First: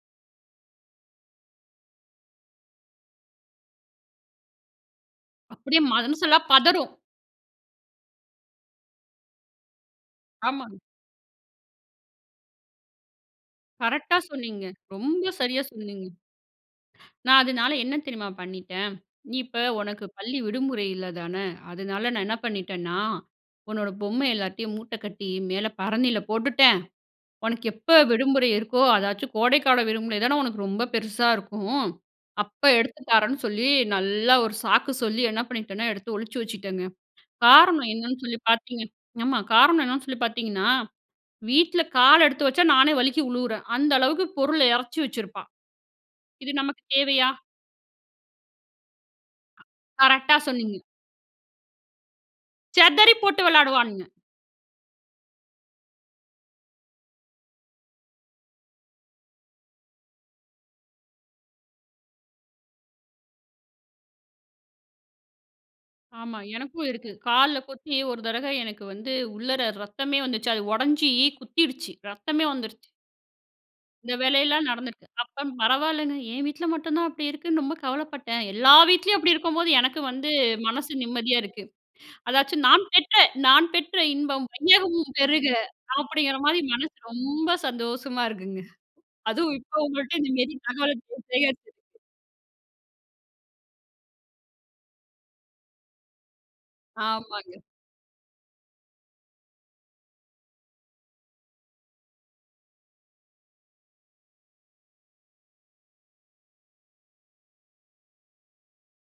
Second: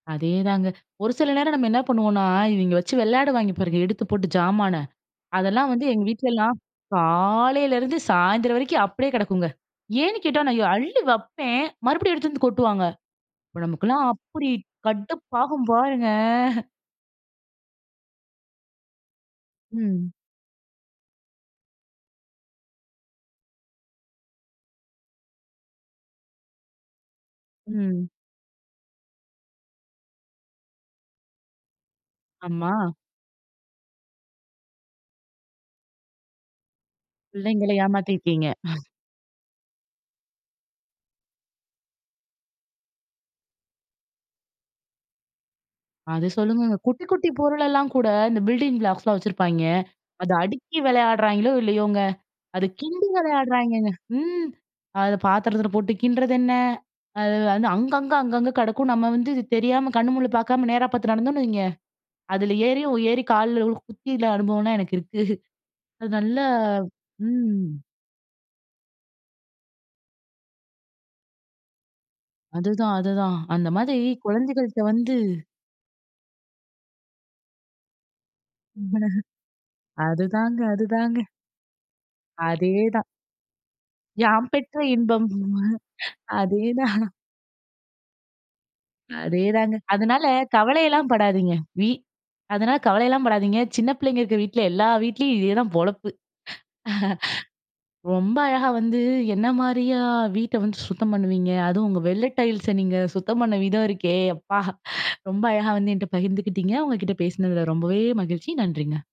அதேதாங்க. ஒரு சில நேரம் நம்ம என்ன பண்ணுவோனா, இவிங்க வச்சு விளையாடுவாய்ங்க பாருங்க, எடுத்து போட்டு ஜாமான. அதெல்லாம் அப்படியே வந்து எங்க மனசெல்லாம் வீட்லலாம் பதறும். காலையிலருந்து சாயந்தரம் வரைக்கும் அப்டியே கிடக்குங்க. ஏன்னு கேட்டா! நான் எ ஆமாங். அள்ளி வைப்பேன், மறுபடியும் எடுத்து வந்து கொட்டுவாங்க. அப்ப நமக்கெல்லாம் கரெக்டா அப்டி சொன்னீங்க. ரொம்ப சரியா கடுப்பாகும் சொன்னீங்க. பாருங்க. நான் அதனால என்ன தெரியுமா பண்ணிட்டேன். "நீ இப்ப உனக்கு ம். பள்ளி விடுமுறை இல்ல தானே, அதனால நான என்ன பண்ணிட்டேனா உன்னோட பொம்மை எல்லாத்தயும் மூட்ட கட்டி மேல பரணில போட்டுட்டேன். உனக்கு எப்போ ம். விடுமுறை இருக்கோ, அதாச்சும் கோடைக்கால விடுமுறை தானே உனக்கு ரொம்ப பெருசா இருக்கும். அப்போ ஆமா. எடுத்து தாரேன்னு." சொல்லி நல்லா ஒரு சாக்கு சொல்லி என்ன பண்ணிட்டேன்னா எடுத்து ஒழிச்சி வச்சிட்டேங்க. பிள்ளைங்கள காரணம் என்னென்னு சொல்லி ஏமாத்திருக்கீங்க? பாத்திங்கனா ஆமா காரணம் என்னென்னு சொல்லி பாத்திங்கன்னா, வீட்ல கால் எடுத்து வச்சா நானே வலிக்கி உழுவுறேன். அந்த அளவுக்கு பொருள இறைச்சி வச்சிருப்பா அது இது சொல்லுங்கங்க. நமக்கு குட்டி தேவையா? குட்டி பொருளெல்லா கூட இந்த பில்டிங் ப்ளாக்ஸ்லாம் வச்சுருப்பாங்க. அத கரெக்ட்டா அடுக்கி சொன்னீங்க. விளையாடுறாய்ங்களோ இல்லையோங்க. அது கிண்டி செதறி போட்டு விளையாடுறாய்ங்கங்க. விளையாடுவானுங்க. ம். அத பாத்திரத்துல போட்டு கிண்டறதென்ன அது வந்து அங்கங்க, அங்கங்க கிடக்கும் நம்ம வந்து இது தெரியாம கண்ணு முண்ணு பாக்காம நேரா பாத்து நடந்தோன்னு வைங்க, அதுல ஏறியும் ஏறி கால்ல குத்தி அனுபவம்லாம் எனக்கு இருக்கு அது ஆமா நல்லா எனக்கும் இருக்கு. கால்ல ம். கொத்தி ஒரு தடவ எனக்கு வந்து உள்ளற ரத்தமே வந்துச்சு அது உடைஞ்சி, குத்திருச்சு ரத்தமே வந்துடுச்சு. அதுதான், அதுதான் அந்த மாரி இந்த வேலையெல்லா குழந்தைகள்ட்ட நடந்திருக்கு வந்து அப்போ பரவாயில்லங்க என் வீட்டில மட்டும் தான் அப்படி இருக்குன்னு ரொம்ப கவலப்பட்டேன். எல்லா வீட்லயும் அப்படி இருக்கும்போது எனக்கு வந்து அதுதாங்க, மனசு அதுதாங்க. நிம்மதியா இருக்கு. அதாச்சும் நான் அதேதான். பெற்ற "நான் பெற்ற இன்பம் யாம் பெற்ற வையகமும் இன்பம், பெருக!" அப்படிங்கிற மாரி மனசு அதேதான். ரொம்ப சந்தோசமா இருக்குங்க. அதே அதுவும் தாங்க, இப்போ உங்கள்ட்ட அதனால இந்த மாரி தகவல். கவலைலாம் படாதீங்க. வீ [unintelligible] அதனால கவலைலாம படாதீங்க. சின்ன பிள்ளைக இருக்கற வீட்ல எல்லா வீட்லியும் இது தான் பொழப்பு. ஆமாங்க. ரொம்ப அழகா வந்து என்ன மாரியா வீட்ட வந்து சுத்தம் பண்ணுவீங்க? அதுவும் உங்க வெள்ள டைல்ஸ நீங்க சுத்தம் பண்ண விதம் இருக்கே, அப்பா! ரொம்ப அழகா வந்து என்ட்ட பகிர்ந்துக்கிட்டீங்க உங்க கிட்ட பேசுனதுல ரொம்பவே மகிழ்ச்சி நன்றிங்க.